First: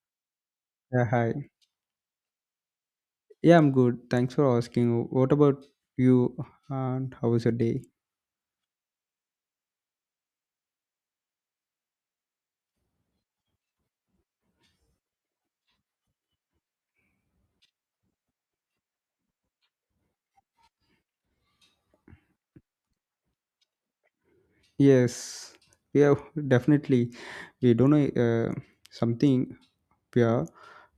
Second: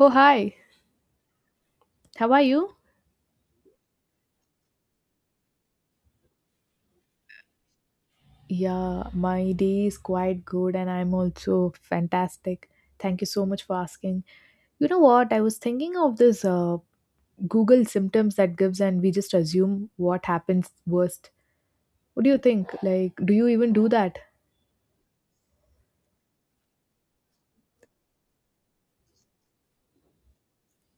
Oh, hi. Yeah, hi. How are you? Yeah, I'm good. Thanks for asking. What about you and how was your day? Yeah, my day is quite good and I'm also fantastic. Thank you so much for asking. You know what? I was thinking of this Google symptoms that gives and we just assume what happens worst. What do you think? Like, do you even do that? Yes, yeah, definitely. We don't know something. We are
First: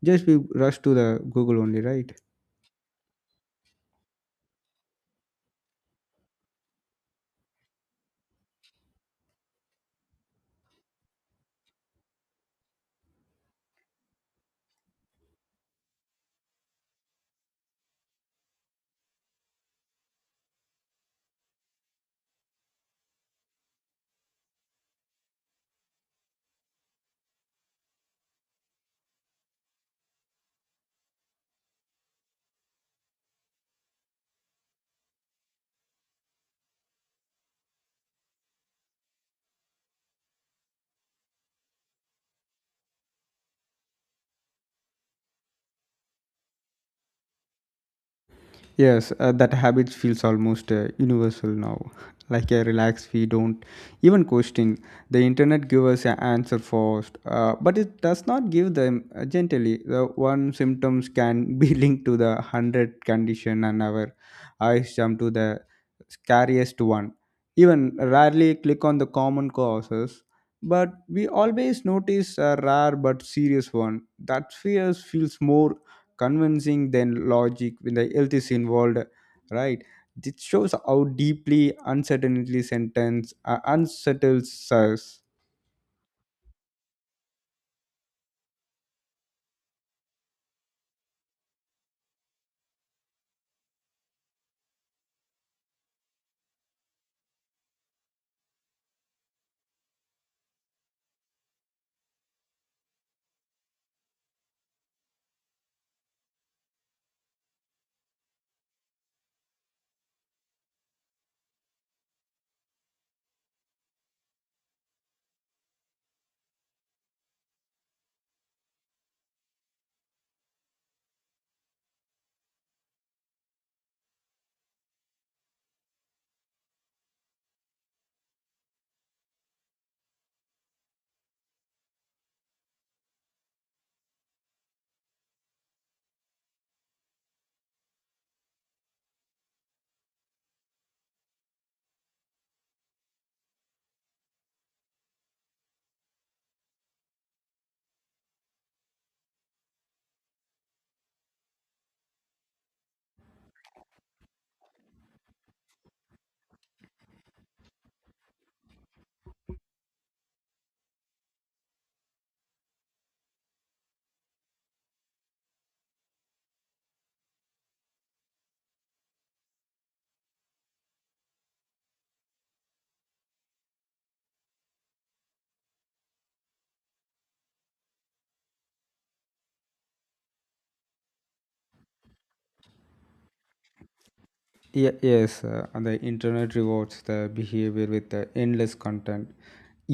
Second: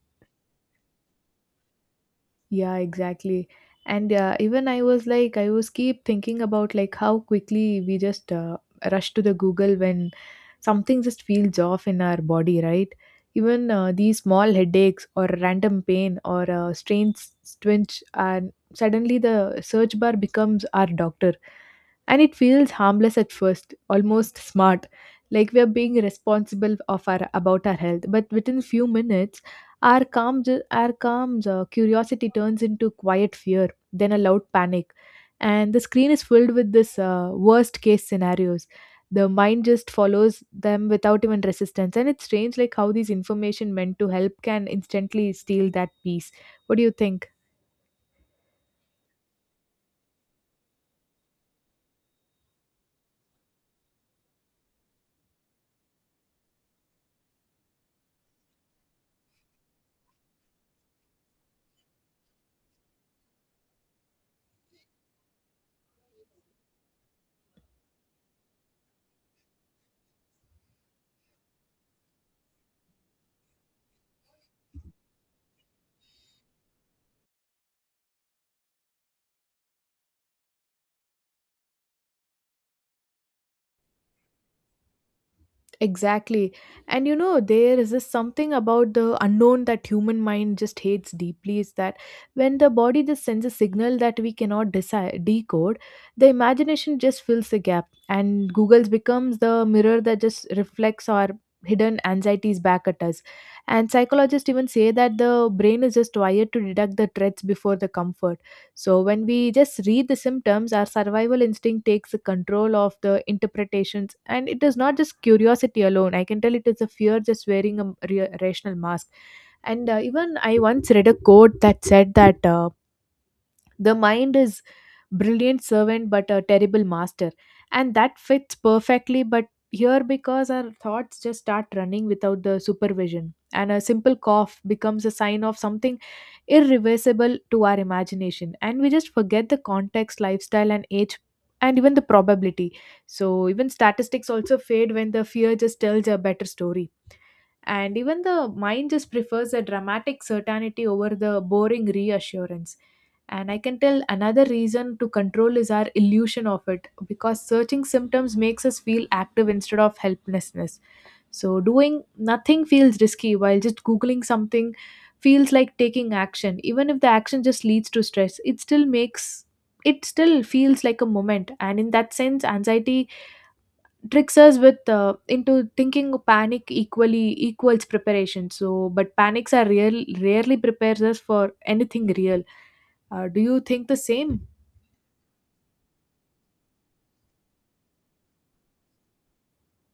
just we rush to the Google only, right? Yeah, exactly. And even I was like, I was keep thinking about like how quickly we just rush to the Google when something just feels off in our body, right? Even these small headaches or random pain or a strange twinge, and suddenly the search bar becomes our doctor and it feels harmless at first, almost smart, like we are being responsible of our about our health. But within few minutes our calm curiosity turns into quiet fear, then a loud panic, and the screen is filled with this worst case scenarios. The mind just follows them without even resistance. And it's strange like how these information meant to help can instantly steal that peace. What do you think? Yes, that habit feels almost universal now. Like a relax, we don't even question. The internet give us an answer first, but it does not give them gently. The one symptoms can be linked to the hundred condition, and our eyes jump to the scariest one. Even rarely click on the common causes, but we always notice a rare but serious one. That fear feels more convincing than logic when the health is involved, right? It shows how deeply uncertainty sentence unsettles us. Exactly. And you know, there is this something about the unknown that human mind just hates deeply, is that when the body just sends a signal that we cannot decide, decode, the imagination just fills the gap and Google's becomes the mirror that just reflects our hidden anxieties back at us. And psychologists even say that the brain is just wired to detect the threats before the comfort. So when we just read the symptoms, our survival instinct takes control of the interpretations, and it is not just curiosity alone. I can tell it is a fear just wearing a rational mask. And even I once read a quote that said that. The mind is brilliant servant but a terrible master. And that fits perfectly, but here, because our thoughts just start running without the supervision. And a simple cough becomes a sign of something irreversible to our imagination. And we just forget the context, lifestyle, and age, and even the probability. So, even statistics also fade when the fear just tells a better story. And even the mind just prefers a dramatic certainty over the boring reassurance. And I can tell another reason to control is our illusion of it, because searching symptoms makes us feel active instead of helplessness. So doing nothing feels risky, while just googling something feels like taking action. Even if the action just leads to stress, it still makes, it still feels like a moment. And in that sense, anxiety tricks us with into thinking panic equally equals preparation. So but panics are real rarely prepares us for anything real. Do you think the same? Yes, and the internet rewards the behavior with the endless content.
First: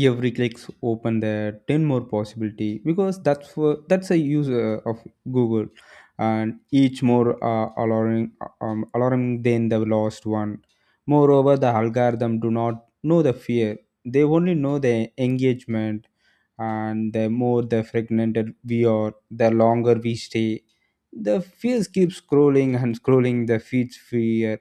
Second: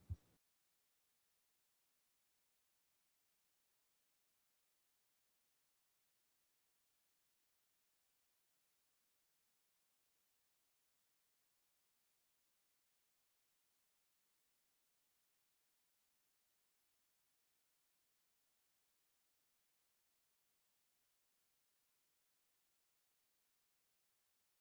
Every clicks open there 10 more possibility, because that's a user of google, and each more alarming than the last one. Moreover, the algorithm do not know the fear, they only know the engagement. And the more the fragmented we are, the longer we stay, the fears keep scrolling and scrolling the feeds fear.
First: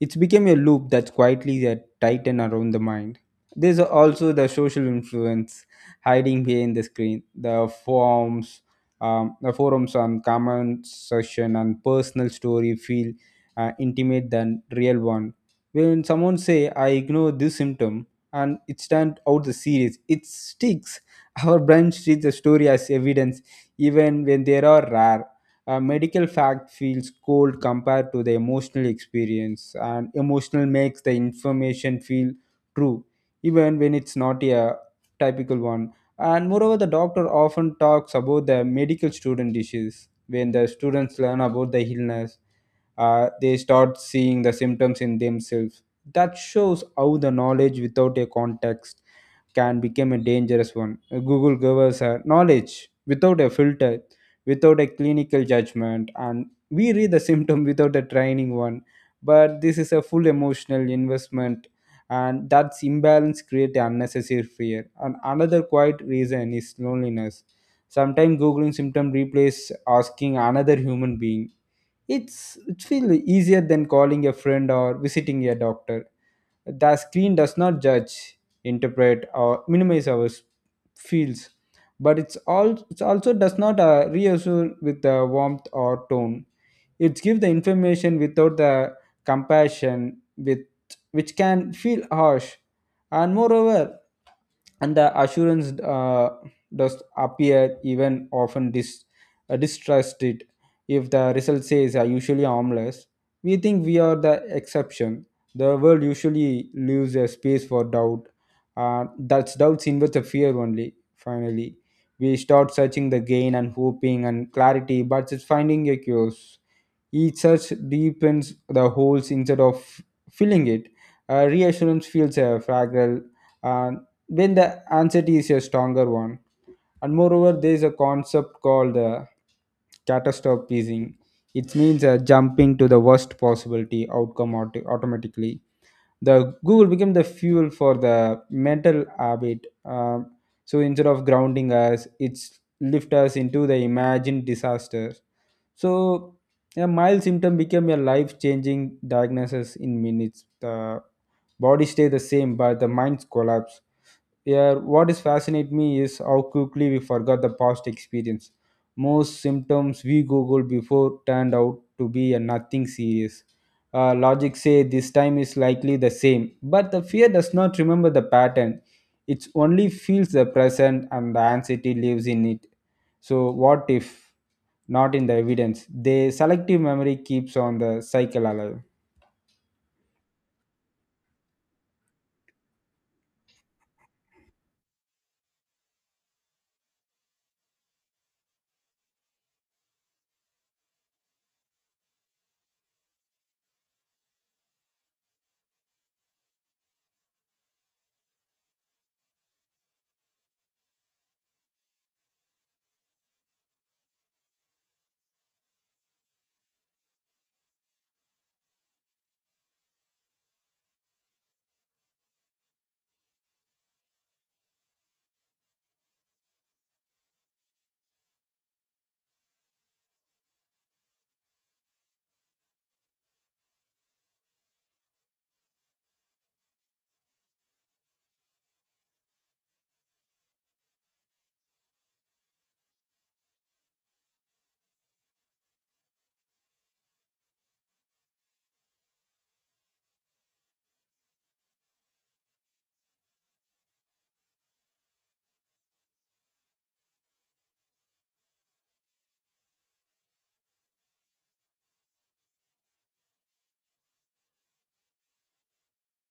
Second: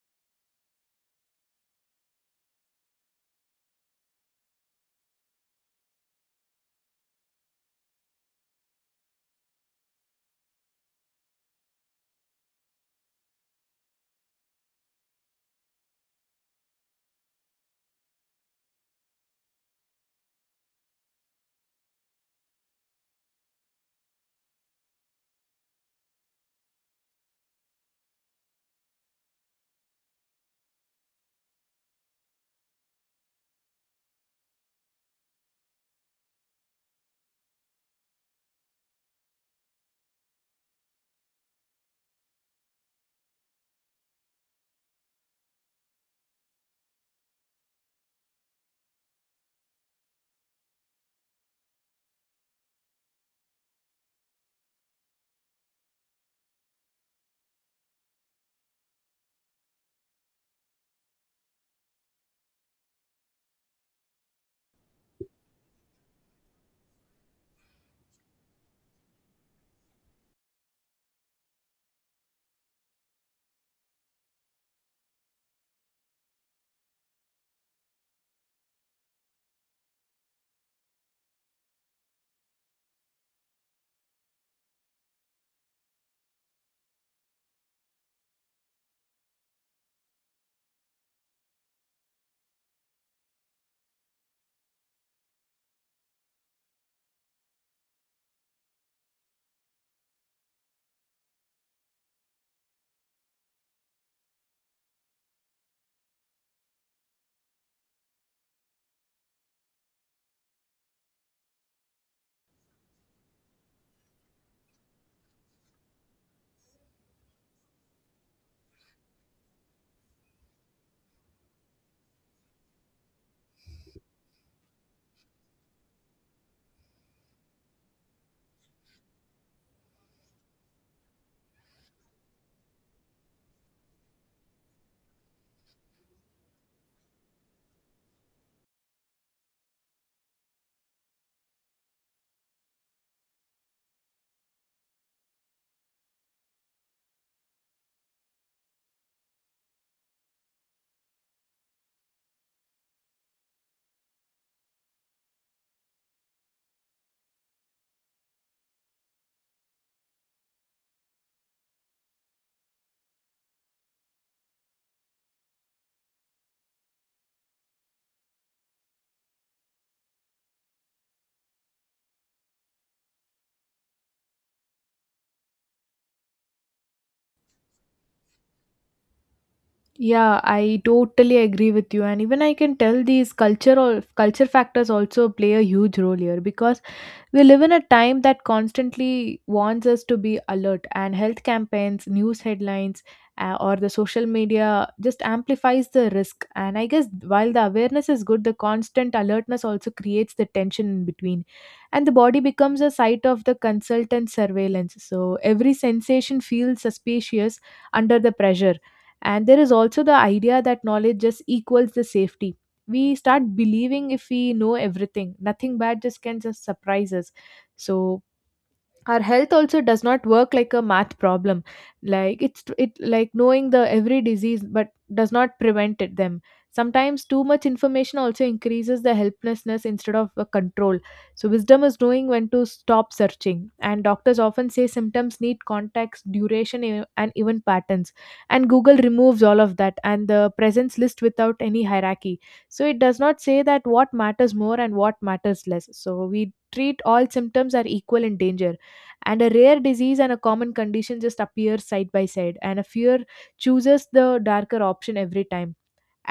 It's become a loop that's quietly that tighten around the mind. There's also the social influence, hiding behind the screen, the forms, the forums and comment section, and personal story feel intimate than real one. When someone say I ignore this symptom and it stand out the series, it sticks. Our brain treats the story as evidence, even when they are rare. A medical fact feels cold compared to the emotional experience, and emotional makes the information feel true, even when it's not a typical one. And moreover, the doctor often talks about the medical student issues. When the students learn about the illness, they start seeing the symptoms in themselves. That shows how the knowledge without a context can become a dangerous one. Google gave us a knowledge without a filter, without a clinical judgment, and we read the symptom without a training one. But this is a full emotional investment, and that's imbalance create unnecessary fear. And another quiet reason is loneliness. Sometimes googling symptom replace asking another human being. It feel easier than calling a friend or visiting a doctor. The screen does not judge, interpret, or minimize our feels, but it also does not reassure with the warmth or tone. It gives the information without the compassion, with which can feel harsh. And moreover, and the assurance does appear even often distrusted. If the result says are usually harmless, we think we are the exception. The world usually leaves a space for doubt. That's doubts invest the fear only. Finally, we start searching the gain and hoping and clarity, but it's finding a cures. Each search deepens the holes instead of filling it. Reassurance feels fragile uh, when the anxiety is a stronger one. And moreover, there is a concept called catastrophizing. It means jumping to the worst possibility outcome automatically. The google became the fuel for the mental habit. So instead of grounding us, it's lift us into the imagined disaster. So a mild symptom became a life changing diagnosis in minutes. The body stay the same, but the mind collapse. Yeah, what is fascinate me is how quickly we forgot the past experience. Most symptoms we Google before turned out to be a nothing serious. Logic say this time is likely the same, but the fear does not remember the pattern. It only feels the present, and the anxiety lives in it. So what if not in the evidence? The selective memory keeps on the cycle alive. Yeah, I totally agree with you, and even I can tell these cultural culture factors also play a huge role here, because we live in a time that constantly wants us to be alert, and health campaigns, news headlines, or the social media just amplifies the risk. And I guess while the awareness is good, the constant alertness also creates the tension in between, and the body becomes a site of the consultant surveillance. So every sensation feels suspicious under the pressure. And there is also the idea that knowledge just equals the safety. We start believing if we know everything nothing bad just can just surprise us. So our health also does not work like a math problem. Like it's it like knowing the every disease but does not prevent it them. Sometimes too much information also increases the helplessness instead of a control. So wisdom is knowing when to stop searching. And doctors often say symptoms need context, duration, and even patterns. And google removes all of that, and the presence list without any hierarchy. So it does not say that what matters more and what matters less. So we treat all symptoms are equal in danger, and a rare disease and a common condition just appear side by side, and a fear chooses the darker option every time.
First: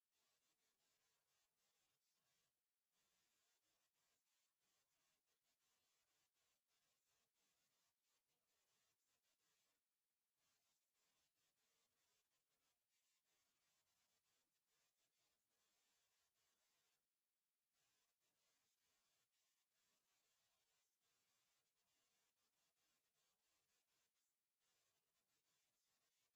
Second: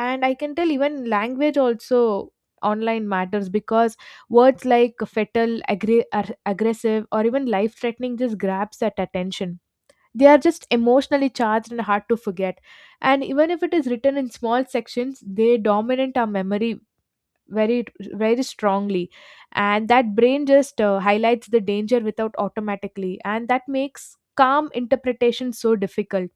And I can tell even language also online matters, because words like fatal, aggressive, or even life threatening just grabs that attention. They are just emotionally charged and hard to forget. And even if it is written in small sections, they dominate our memory very, very strongly. And that brain just highlights the danger without automatically, and that makes calm interpretation so difficult.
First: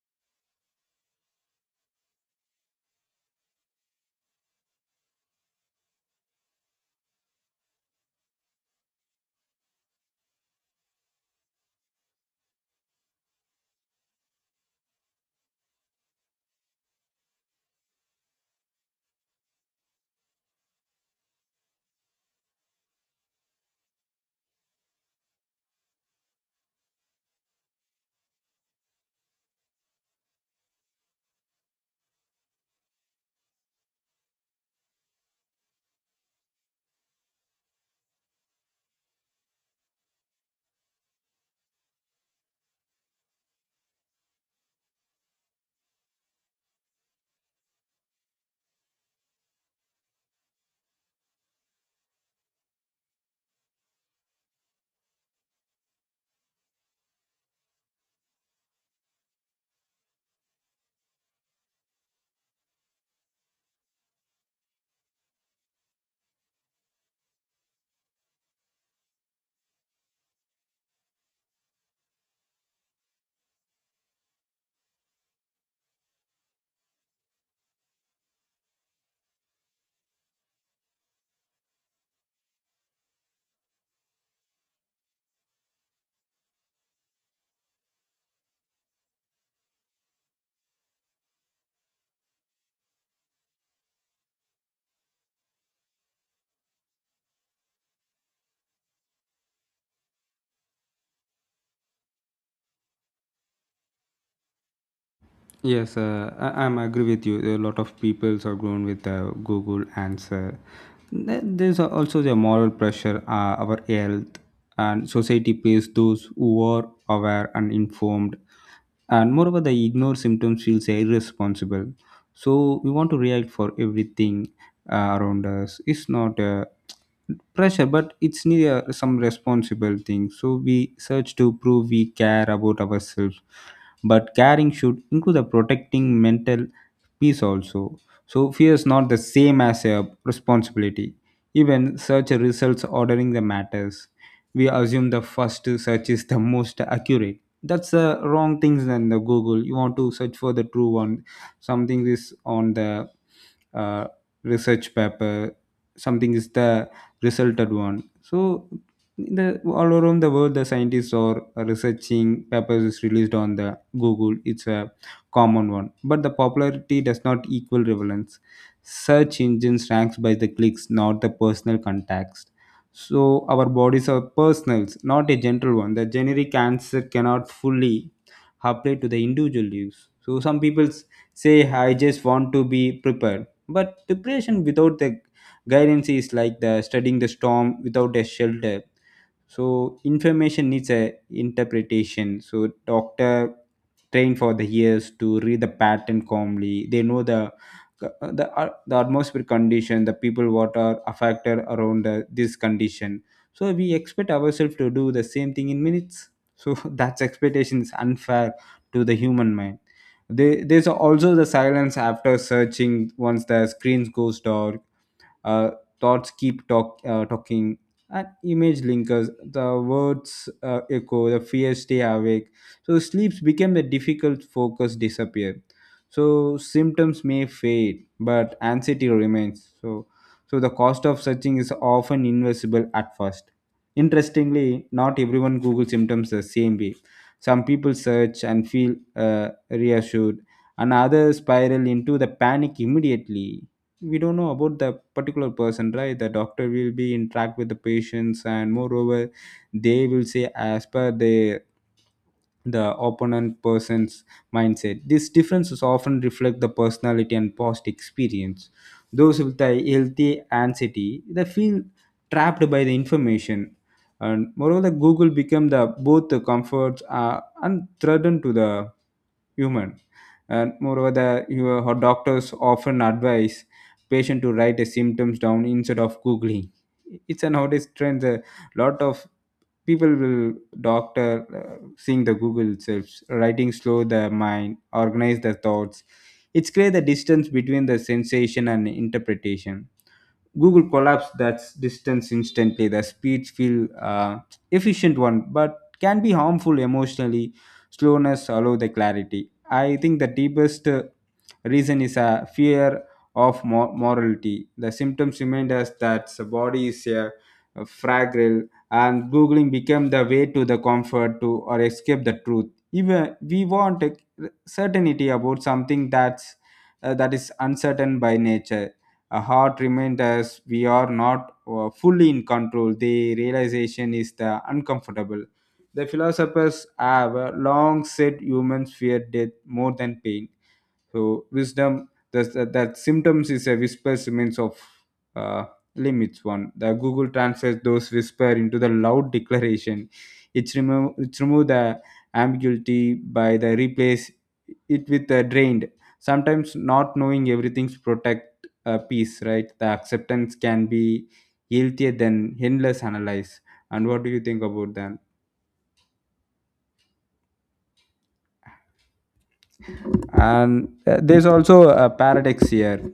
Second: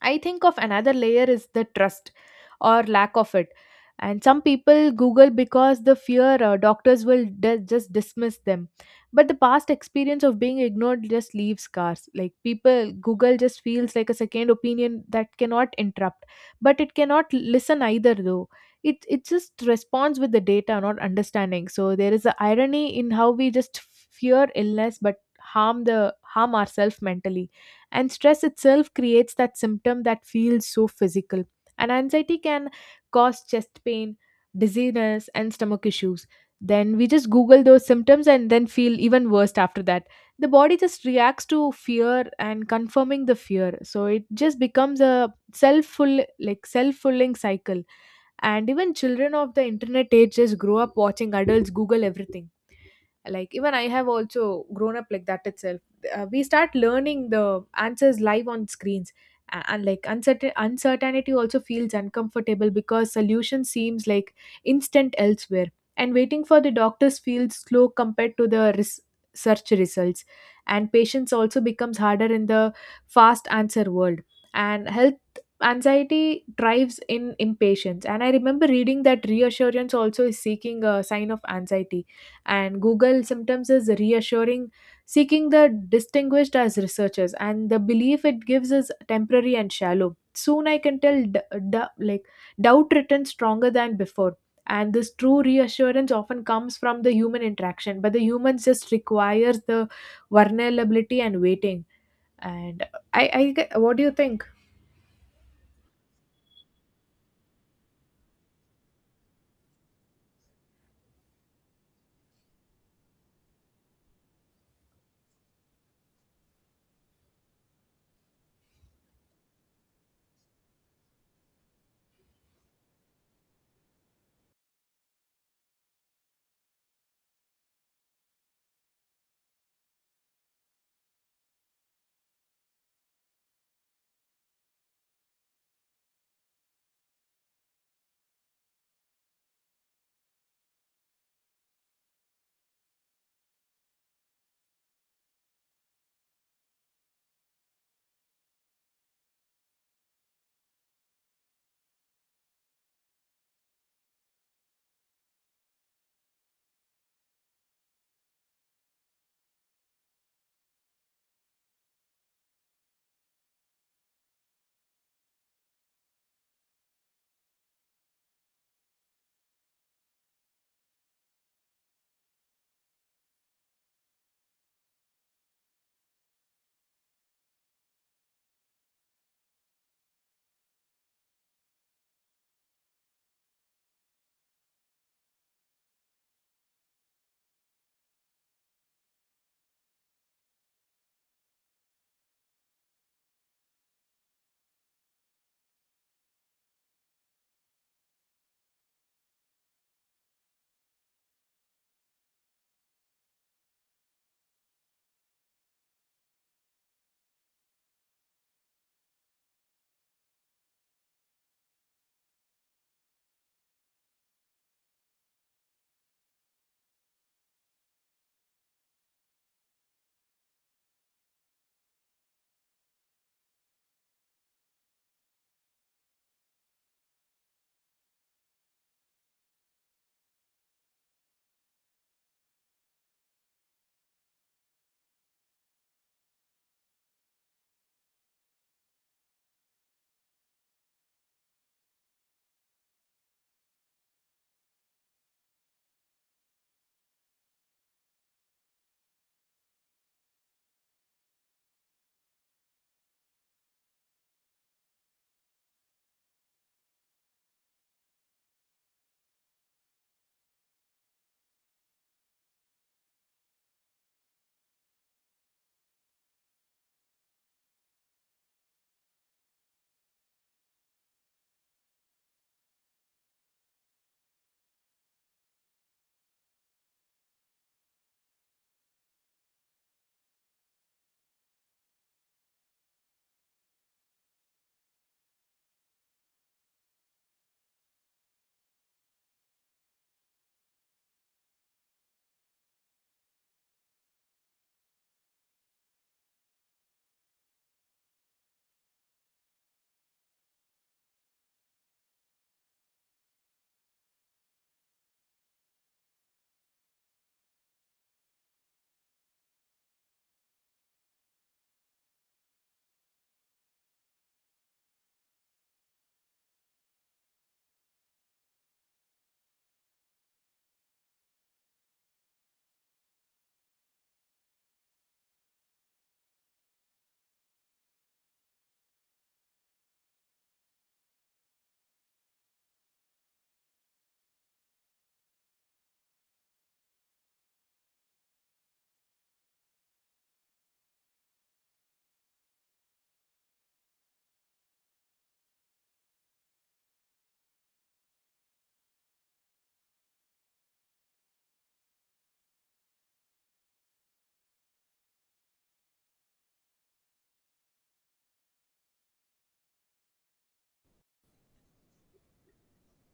I think of another layer is the trust, or lack of it. And some people Google because the fear doctors will just dismiss them. But the past experience of being ignored just leaves scars. Like people, Google just feels like a second opinion that cannot interrupt, but it cannot listen either, though. It just responds with the data, not understanding. So there is an irony in how we just fear illness but harm ourselves mentally, and stress itself creates that symptom that feels so physical. And anxiety can cause chest pain, dizziness, and stomach issues. Then we just google those symptoms and then feel even worse after that. The body just reacts to fear and confirming the fear, so it just becomes a self-full like self-fulfilling cycle. And even children of the internet age just grow up watching adults google everything. Like even I have also grown up like that itself. We start learning the answers live on screens. And like uncertainty also feels uncomfortable because solution seems like instant elsewhere. And waiting for the doctors feels slow compared to the search results. And patience also becomes harder in the fast answer world. And health anxiety thrives in impatience. And I remember reading that reassurance also is seeking a sign of anxiety. And Google sometimes is reassuring, seeking the distinguished as researchers, and the belief it gives is temporary and shallow. Soon I can tell, d- like doubt returns stronger than before, and this true reassurance often comes from the human interaction. But the humans just requires the vulnerability and waiting. And what do you think? Yes, I'm agree with you. A lot of peoples are grown with Google answer. There's also the moral pressure, our health, and society pays those who are aware and informed. And moreover, the ignore symptoms feels irresponsible. So we want to react for everything around us. It's not a pressure, but it's near some responsible thing. So we search to prove we care about ourselves, but caring should include the protecting mental peace also. So fear is not the same as a responsibility. Even search results ordering the matters. We assume the first search is the most accurate. That's the wrong things than the Google. You want to search for the true one. Something is on the uh, research paper. Something is the resulted one. So the all around the world, the scientists are researching papers is released on the google. It's a common one, but the popularity does not equal relevance. Search engines ranks by the clicks, not the personal context. So our bodies are personals, not a general one. The generic answer cannot fully apply to the individual use. So some people say I just want to be prepared, but preparation without the guidance is like the studying the storm without a shelter. So information needs a interpretation. So doctor trained for the years to read the pattern calmly. They know the the atmospheric condition, the people what are affected around this condition. So we expect ourselves to do the same thing in minutes. So that's expectation is unfair to the human mind. There's also the silence after searching. Once the screens goes dark, uh, thoughts keep talking, and image linkers the words echo, the fears stay awake. So sleeps became the difficult, focus disappear. So symptoms may fade, but anxiety remains. So so the cost of searching is often invisible at first. Interestingly, not everyone google symptoms the same way. Some people search and feel reassured, and others spiral into the panic immediately. We don't know about the particular person, right? The doctor will be interact with the patients, and moreover they will say as per their the opponent person's mindset. These differences often reflect the personality and past experience. Those with a healthy anxiety, they feel trapped by the information. And moreover, Google become the both the comforts and threaten to the human. And moreover, the your how doctors often advise patient to write the symptoms down instead of googling. It's a nowadays trend. Lot of people will doctor seeing the google itself writing slow the mind organize the thoughts. It's create the distance between the sensation and interpretation. Google collapse that distance instantly. The speeds feel efficient one, but can be harmful emotionally. Slowness allow the clarity. I think the deepest reason is a fear of morality. The symptoms remind us that the body is a fragile, and googling became the way to the comfort to or escape the truth. Even we want a certainty about something that's that is uncertain by nature. A heart reminds us we are not fully in control. The realization is the uncomfortable. The philosophers have long said humans fear death more than pain. So wisdom, that symptoms is a whisper remains of uh, limits one. The Google translates those whisper into the loud declaration. It's remove the ambiguity by the replace it with the drained. Sometimes not knowing everything's protect a peace, right? The acceptance can be healthier than endless analyze. And what do you think about that? And there's also a paradox here.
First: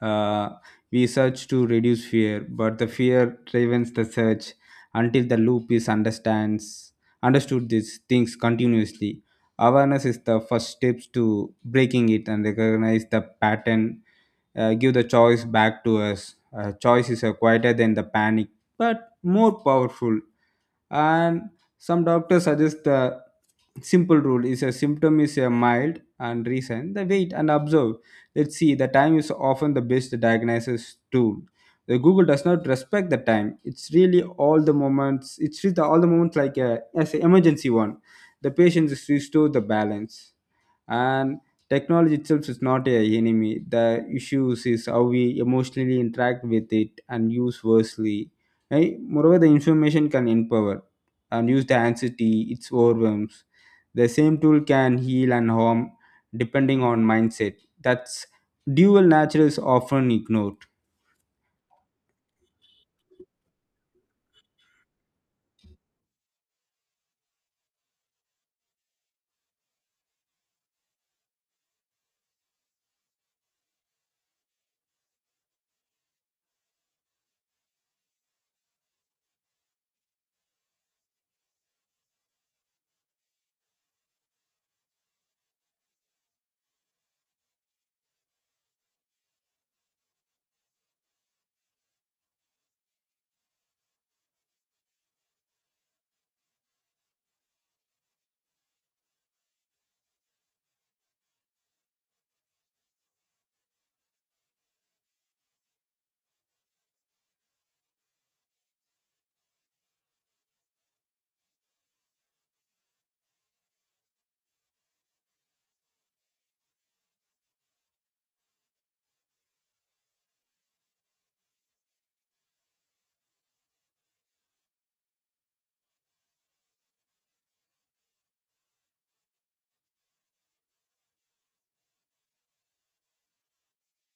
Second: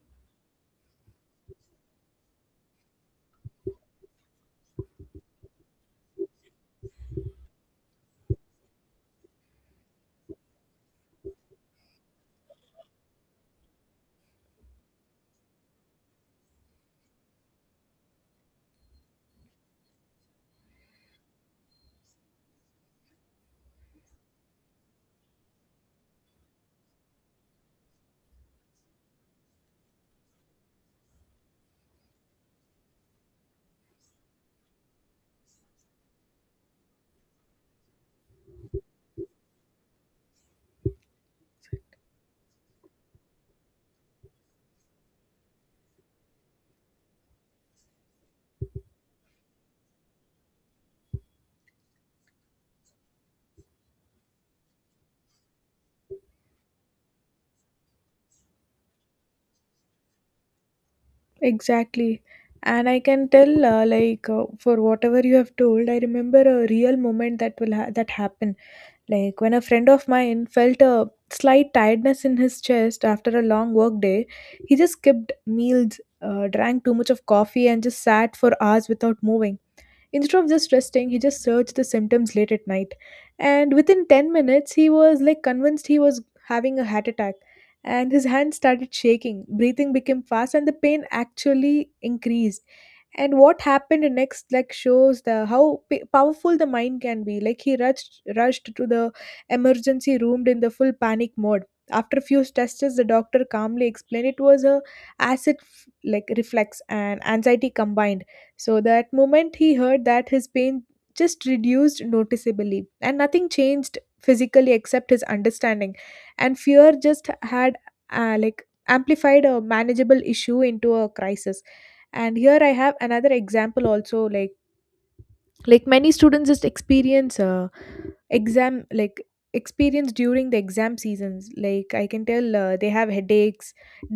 Uh, we search to reduce fear, but the fear drives the search until the loop is understands understood these things continuously. Awareness is the first steps to breaking it and recognize the pattern. Give the choice back to us. Choice is quieter than the panic, but more powerful. And some doctors suggest the simple rule is a symptom is a mild and recent the wait and observe. Let's see, the time is often the best diagnosis tool. The google does not respect the time. It's really all the moments, like a as an emergency one. The patient is restored the balance. And technology itself is not a enemy. The issues is how we emotionally interact with it and use wisely, right? Moreover, the information can empower, and use the anxiety its overwhelms. The same tool can heal and harm, depending on mindset. That's dual nature is often ignored. Exactly. And I can tell, for whatever you have told, I remember a real moment that that happened. Like when a friend of mine felt a slight tiredness in his chest after a long work day, he just skipped meals, drank too much of coffee, and just sat for hours without moving. Instead of just resting, he just searched the symptoms late at night. And within 10 minutes, he was like convinced he was having a heart attack. And his hands started shaking, breathing became fast, and the pain actually increased. And what happened next like shows the how powerful the mind can be. Like he rushed to the emergency room in the full panic mode. After a few tests, the doctor calmly explained it was a acid f- like reflex and anxiety combined. So that moment he heard that his pain just reduced noticeably, and nothing changed physically except his understanding. And fear just had like amplified a manageable issue into a crisis. And here I have another example also. Many students just experience exam like experience during the exam seasons. Like I can tell they have headaches,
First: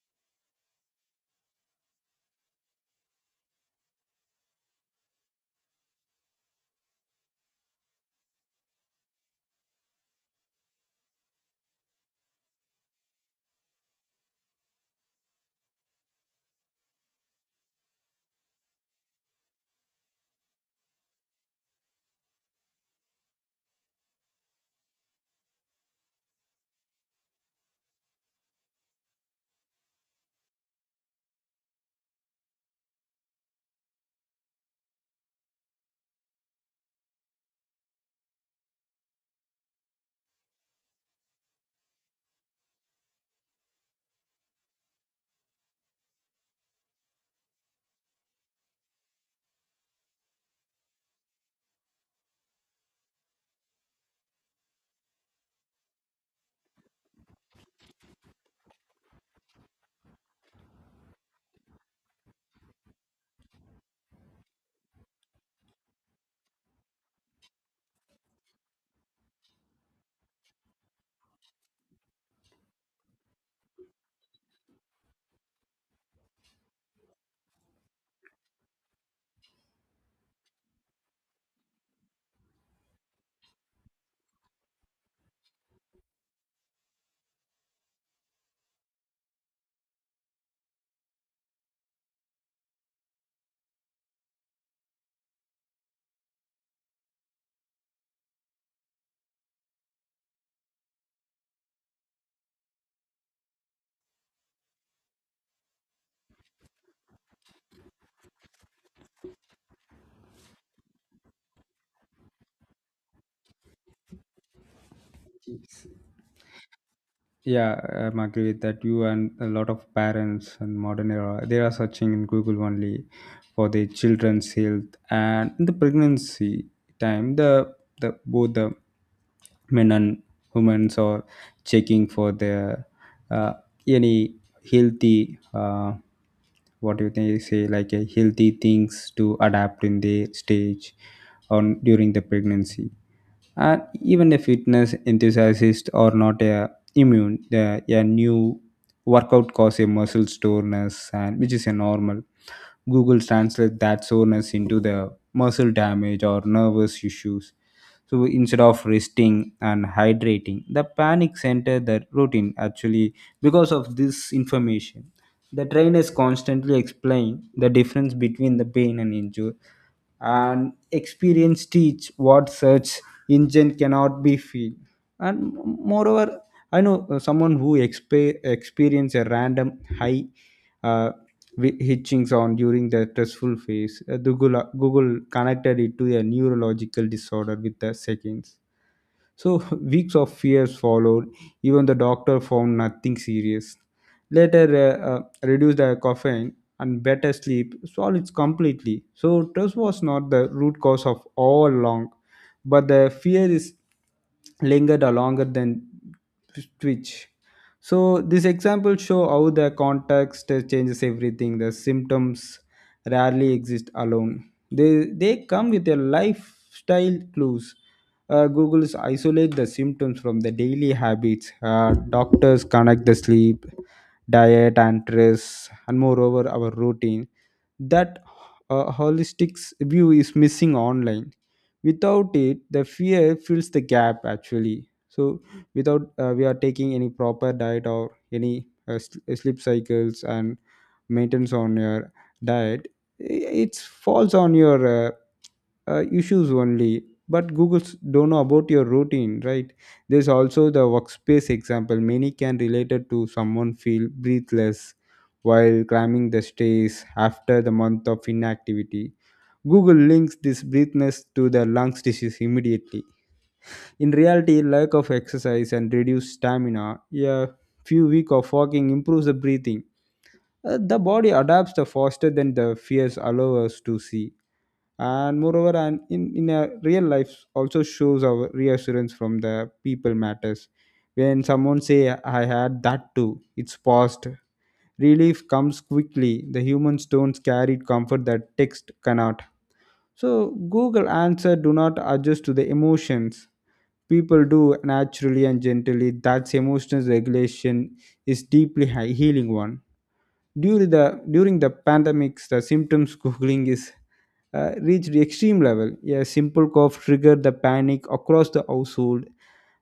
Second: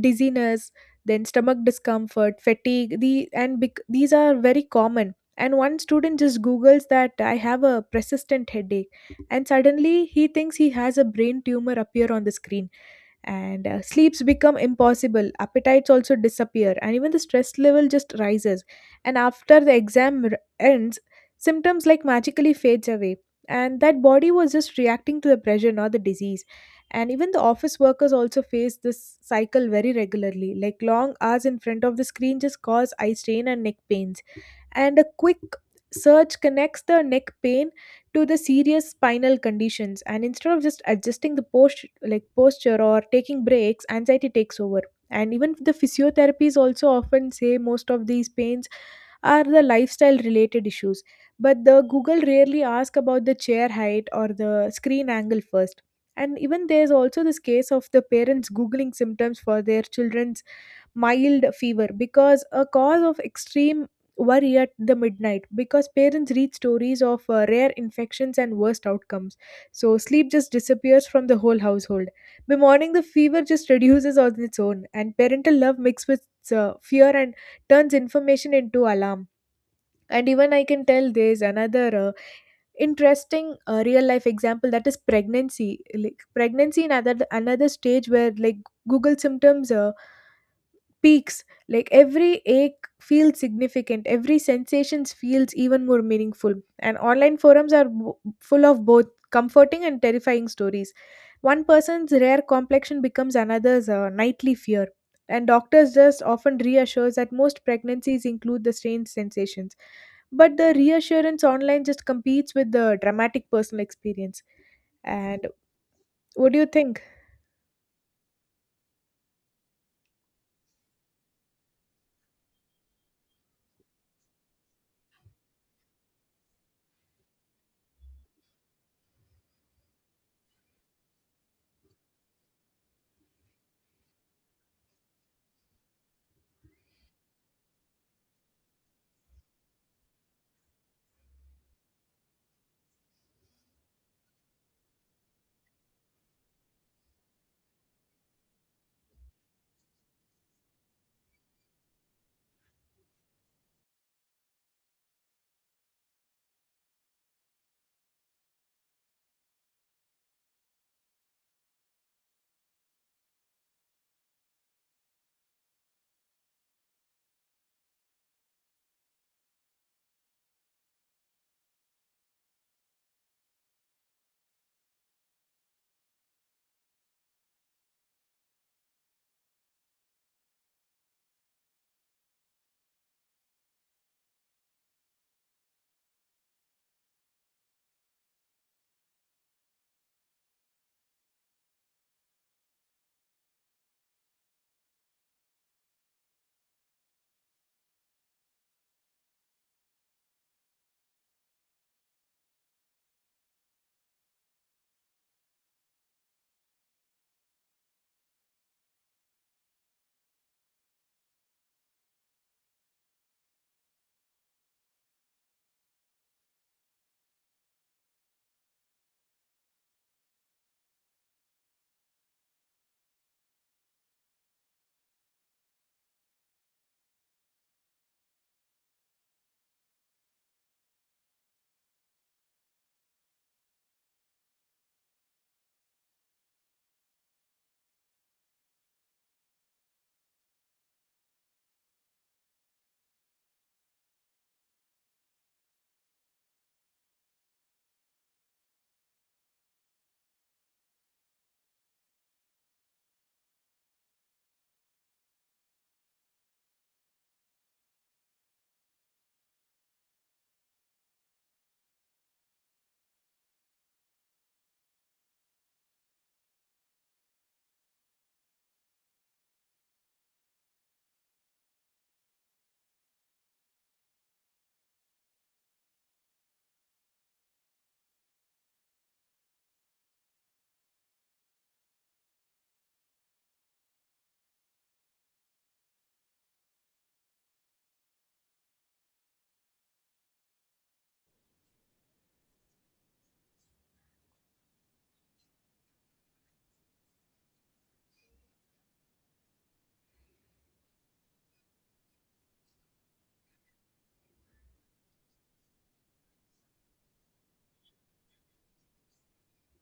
dizziness, then stomach discomfort, fatigue, these are very common. And one student just googles that I have a persistent headache, and suddenly he thinks he has a brain tumor appear on the screen. And sleeps become impossible, appetites also disappear, and even the stress level just rises. And after the ends, symptoms like magically fades away. And that body was just reacting to the pressure, not the disease. And even the office workers also face this cycle very regularly. Like long hours in front of the screen just cause eye strain and neck pains. And a quick search connects the neck pain to the serious spinal conditions. And instead of just adjusting the posture or taking breaks, anxiety takes over. And even the physiotherapies also often say most of these pains are the lifestyle related issues, but the google rarely ask about the chair height or the screen angle first. And even there's also this case of the parents googling symptoms for their children's mild fever, because a cause of extreme worry at the midnight, because parents read stories of rare infections and worst outcomes. So sleep just disappears from the whole household. By morning the fever just reduces on its own, and parental love mixed with fear and turns information into alarm. And even I can tell there's another interesting real life example, that is pregnancy. Like pregnancy in another stage where like google symptoms peaks. Like every ache feels significant, every sensations feels even more meaningful. And online forums are full of both comforting and terrifying stories. One person's rare complexion becomes another's nightly fear. And doctors just often reassures that most pregnancies include the strange sensations, but the reassurance online just competes with the dramatic personal experience. And what do you think? Yeah, I'm agree with that. You and a lot of parents in modern era, they are searching in Google only for their children's health and in the pregnancy time, the both the men and women are checking for their uh, any healthy what do you think, say like a healthy things to adapt in the stage on during the pregnancy. And even a fitness enthusiast or not a immune the, a new workout cause a muscle soreness and which is a normal. Google translates that soreness into the muscle damage or nervous issues, so instead of resting and hydrating the panic center the routine actually because of this information. The trainers constantly explain the difference between the pain and injury, and experience teach what search engine cannot be feel. And moreover, I know someone who experience a random high uh, hitching sound during the stressful phase. The google connected it to a neurological disorder with the seconds. So weeks of fears followed, even the doctor found nothing serious later. Reduce the caffeine and better sleep solve it completely, so trust was not the root cause of all along, but the fear is lingered or longer than twitch. So this example show how the context changes everything. The symptoms rarely exist alone, they come with a lifestyle clues. Google's isolate the symptoms from the daily habits. Doctors connect the sleep, diet and stress and moreover our routine. That holistic view is missing online. Without it the fear fills the gap actually. So without, we are taking any proper diet or any sleep cycles and maintenance on your diet, it's falls on your issues only. But google's don't know about your routine, right? There's also the workspace example, many can relate it to someone feel breathless while climbing the stairs after the month of inactivity. Google links this breathlessness to the lungs disease immediately. In reality, lack of exercise and reduced stamina. A few week of walking improves the breathing. The body adapts the faster than the fears allow us to see. And moreover, and in a real life also shows our reassurance from the people matters. When someone say I had that too, it's past, relief comes quickly. The humans don't carry comfort that text cannot. So google answer do not adjust to the emotions, people do naturally and gently. That's emotional regulation is deeply high healing one. During the pandemics the symptoms googling is reached extreme level. A simple cough triggered the panic across the household.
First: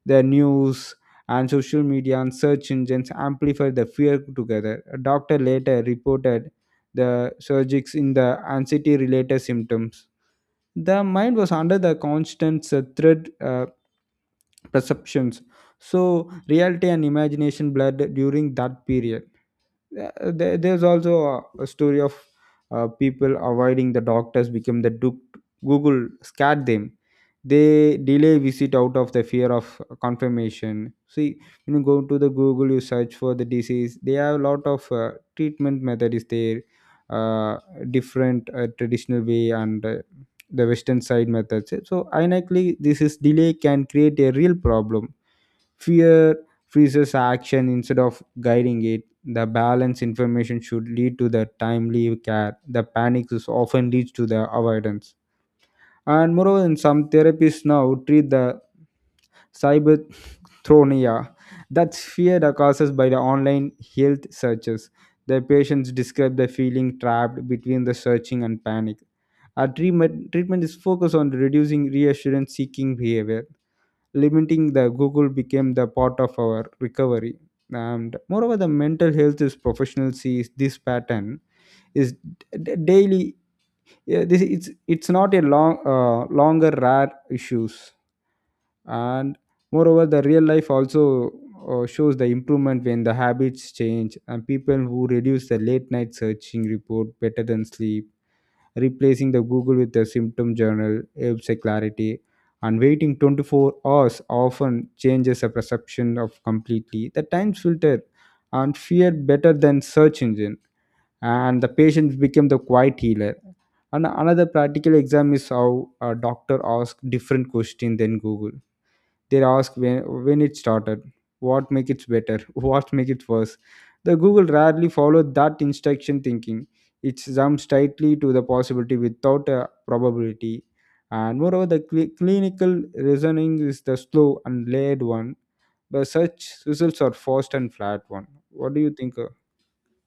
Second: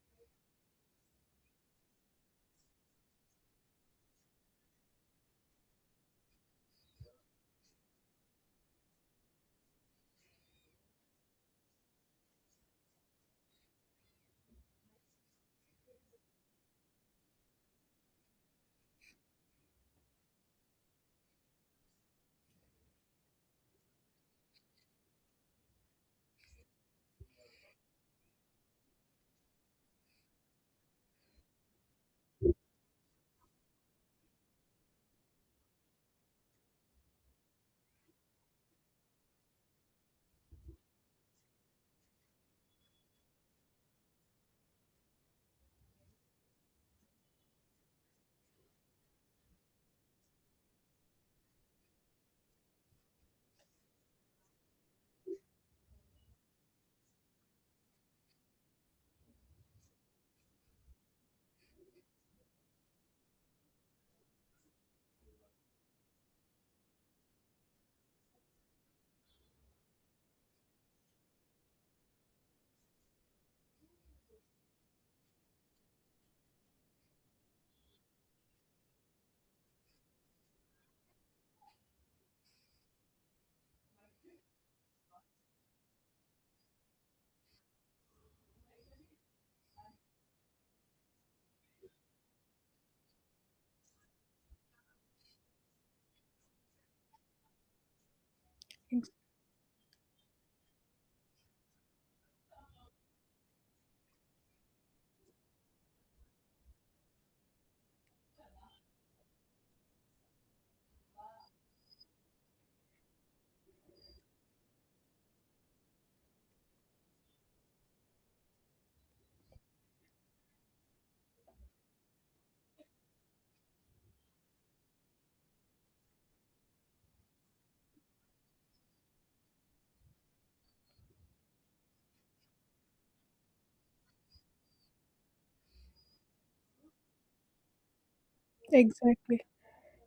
The news and social media and search engines amplified the fear together. A doctor later reported the surges in the anxiety related symptoms. The mind was under the constant threat perceptions. So reality and imagination blurred during that period. Yeah. There's also a story of people avoiding the doctors become the duke, google scared them. They delay visit out of the fear of confirmation. See, when you go to the google you search for the disease, they have a lot of treatment method is there. uh, Different traditional way and the western side methods. So ironically this is delay can create a real problem. Fear freezes action instead of guiding it. The balanced information should lead to the timely care. The panic is often leads to the avoidance. And moreover, in some therapies now treat the cyberthronia, that's fear that causes by the online health searches. The patients describe the feeling trapped between the searching and panic. Our treatment is focused on reducing reassurance seeking behavior. Limiting the google became the part of our recovery. And moreover the mental health is professional sees this pattern is daily. Yeah, this it's not a long longer rare issues. And moreover the real life also shows the improvement when the habits change, and people who reduce the late night searching report better than sleep. Replacing the Google with the symptom journal helps a clarity, and waiting 24 hours often changes the perception of completely. The time filter and fear better than search engine, and the patient became the quiet healer. And another practical exam is how a doctor asks different question than Google. They ask when it started, what make it better, what make it worse. The google rarely followed that instruction thinking, it jumps tightly to the possibility without a probability. And moreover the clinical reasoning is the slow and layered one. The search results are fast and flat one. What do you think, Exactly.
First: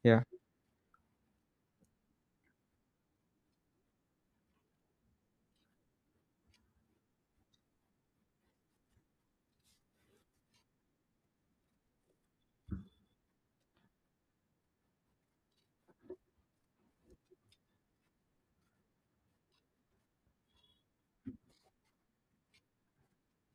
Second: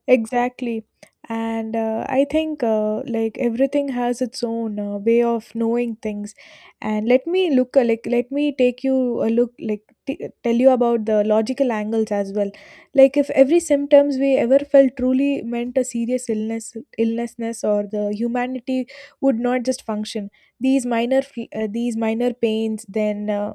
yeah? Exactly. And I think like everything has its own way of knowing things. And let me take you a look like tell you about the logical angles as well. Like if every symptoms we ever felt truly meant a serious illnessness or the humanity would not just function. These these minor pains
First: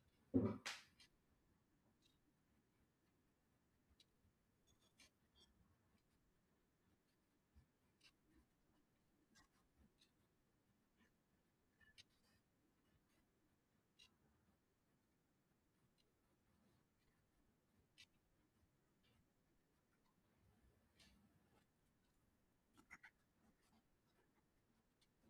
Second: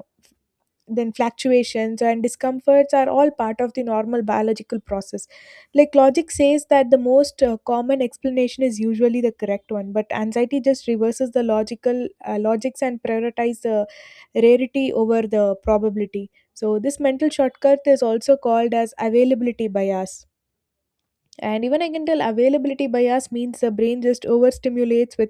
then fluctuations and discomforts are all part of the normal biological process. Like logic says that the most common explanation is usually the correct one, but anxiety just reverses the logical logics and prioritize the rarity over the probability. So this mental shortcut is also called as availability bias. And even I can tell availability bias means the brain just overstimulates with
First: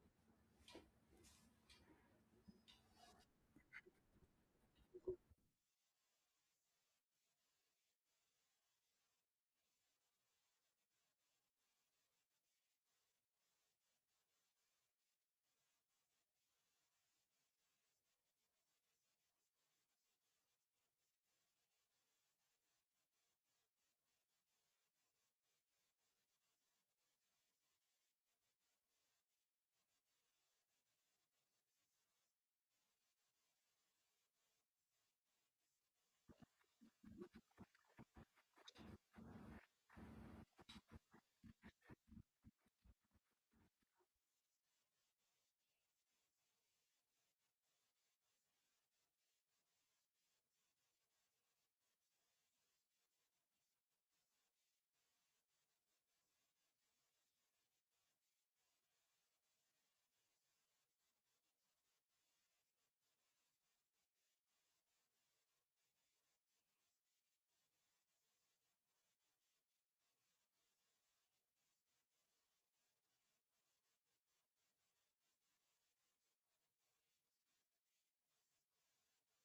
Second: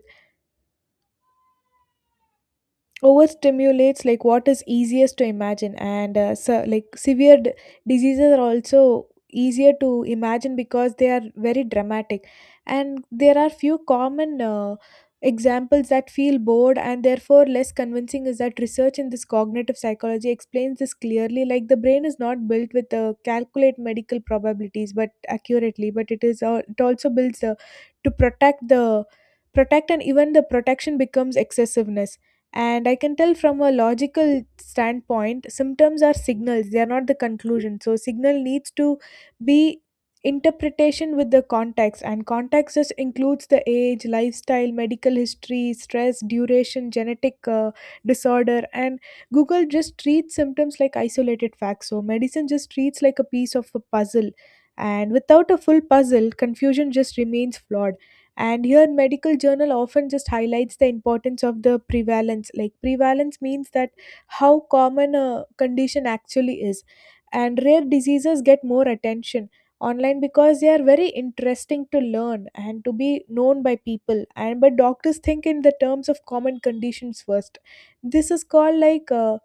overstimulates like what is easiest to imagine and so, like diseases are also easier to imagine because they are very dramatic. And there are few common examples that feel bored and therefore less convincing, is that research in this cognitive psychology explains this clearly. Like the brain is not built with calculate medical probabilities but accurately, but it is it also builds to protect the protect, and even the protection becomes excessiveness. And I can tell from a logical standpoint, symptoms are signals, they are not the conclusion. So, signal needs to be interpretation with the context, and context just includes the age, lifestyle, medical history, stress, duration, genetic disorder. And Google just treats symptoms like isolated facts. So, medicine just treats like a piece of a puzzle. And without a full puzzle, confusion just remains flawed. And here medical journal often just highlights the importance of the prevalence. Like prevalence means that how common a condition actually is. And rare diseases get more attention online because they are very interesting to learn and to be known by people. And but doctors think in the terms of common conditions first. This is called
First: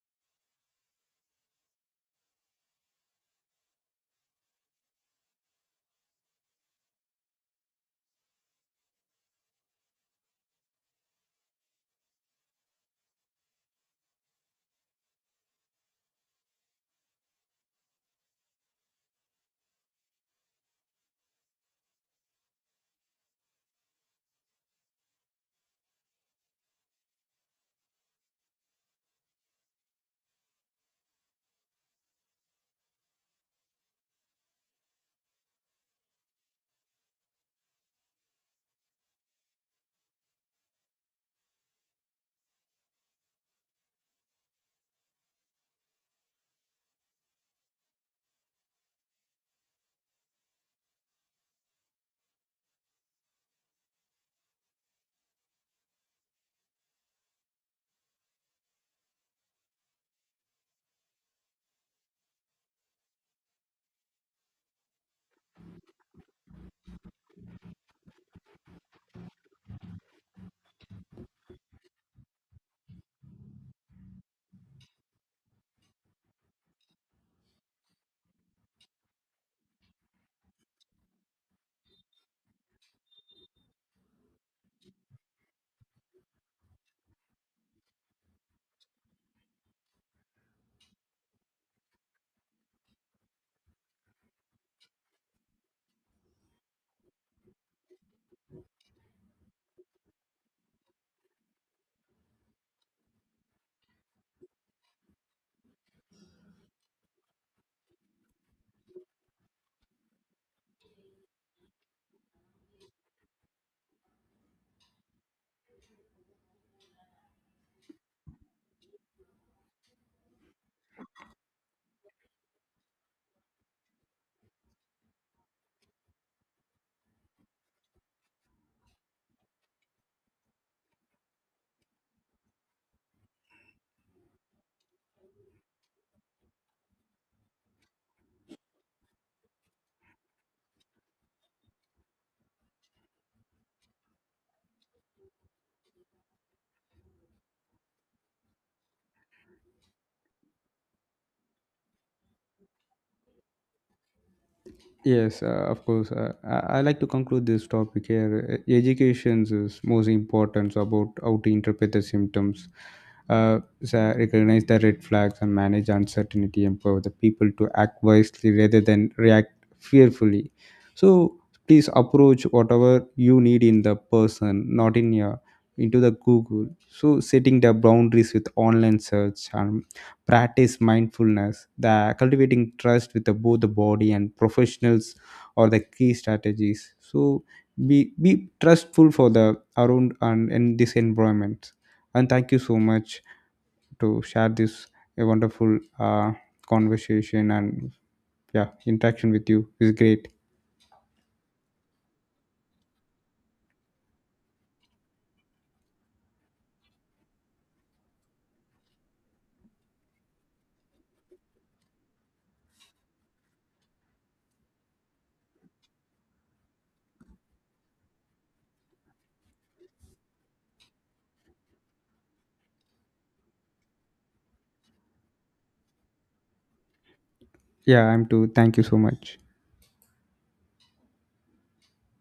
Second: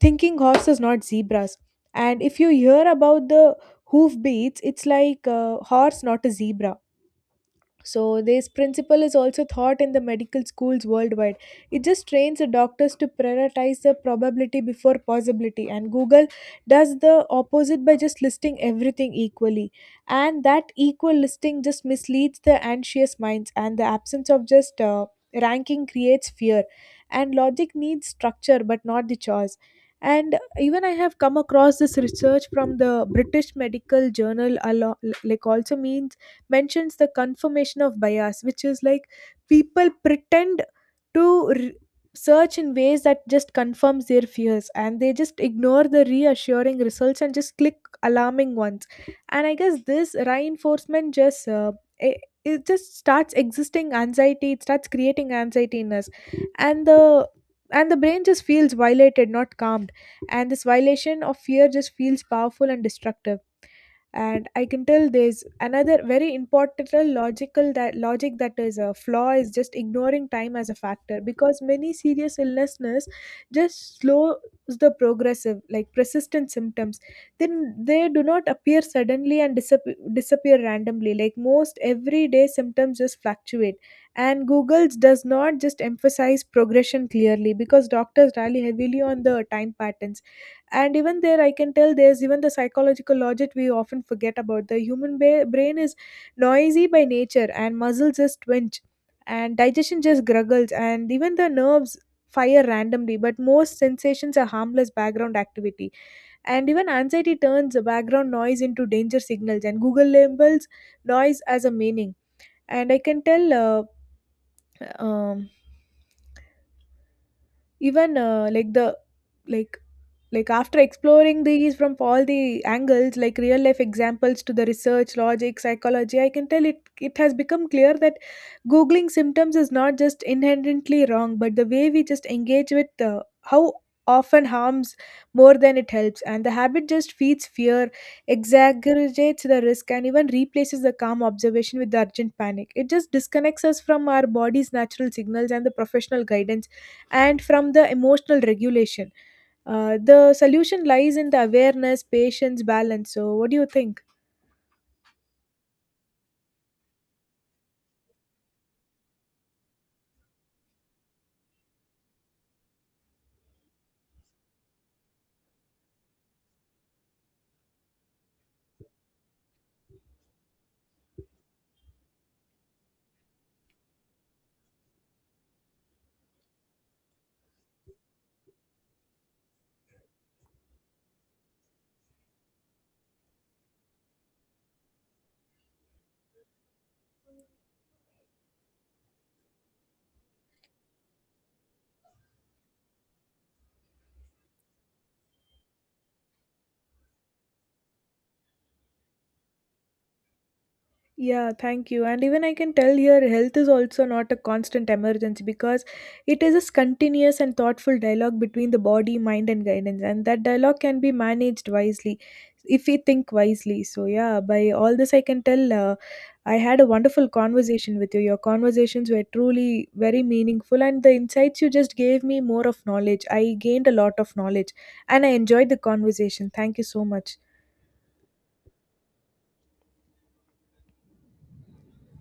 thinking horses, not zebras. And if you hear about the hoof beats, it's like a horse, not a zebra. So, this principle is also taught in the medical schools worldwide. It just trains the doctors to prioritize the probability before possibility, and Google does the opposite by just listing everything equally. And that equal listing just misleads the anxious minds, and the absence of just ranking creates fear. And logic needs structure, but not the choice. And even I have come across this research from the British Medical Journal, a lot, like also means mentions the confirmation of bias, which is like people pretend to r search in ways that just confirms their fears, and they just ignore the reassuring results and just click alarming ones. And I guess this reinforcement it, it just starts existing anxiety, it starts creating anxiety in us. And the and the brain just feels violated, not calmed. And this violation of fear just feels powerful and destructive. And I can tell there's another very important logical, that logic that is a flaw is just ignoring time as a factor, because many serious illnesses just slows the progressive like persistent symptoms. Then they do not appear suddenly and disappear randomly, like most everyday symptoms just fluctuate. And google's does not just emphasize progression clearly, because doctors rely heavily on the time patterns. And even there I can tell there's even the psychological logic we often forget about. The human brain is noisy by nature, and muscles just twinge and digestion just gruggles and even the nerves fire randomly, but most sensations are harmless background activity. And even anxiety turns the background noise into danger signals, and google labels noise as a meaning. And I can tell um, even like the like like after exploring these from all the angles, like real life examples to the research logic psychology, I can tell it has become clear that googling symptoms is not just inherently wrong, but the way we just engage with how often harms more than it helps. And the habit just feeds fear, exaggerates the risk, and even replaces the calm observation with the urgent panic. It just disconnects us from our body's natural signals and the professional guidance and from the emotional regulation. The solution lies in the awareness, patience, balance. So, what do you think? Yes, of course. I like to conclude this topic here. Education is most important about how to interpret the symptoms, so recognize the red flags, and manage uncertainty, empower the people to act wisely rather than react fearfully. So please approach whatever you need in the person, not in your into the Google. So setting the boundaries with online search and practice mindfulness the cultivating trust with the, both the body and professionals are the key strategies. So be trustful for the around and in this environment. And thank you so much to share this a wonderful conversation. And yeah, interaction with you is great. Yeah, thank you. And even I can tell here, health is also not a constant emergency, because it is a continuous and thoughtful dialogue between the body, mind, and guidance. And that dialogue can be managed wisely if we think wisely. So, yeah, by all this, I can tell I had a wonderful conversation with you. Your conversations were truly very meaningful, and the insights you just gave me more of knowledge. I gained a lot of knowledge and I enjoyed the conversation. Thank you so much. Yeah, I'm too, thank you so much.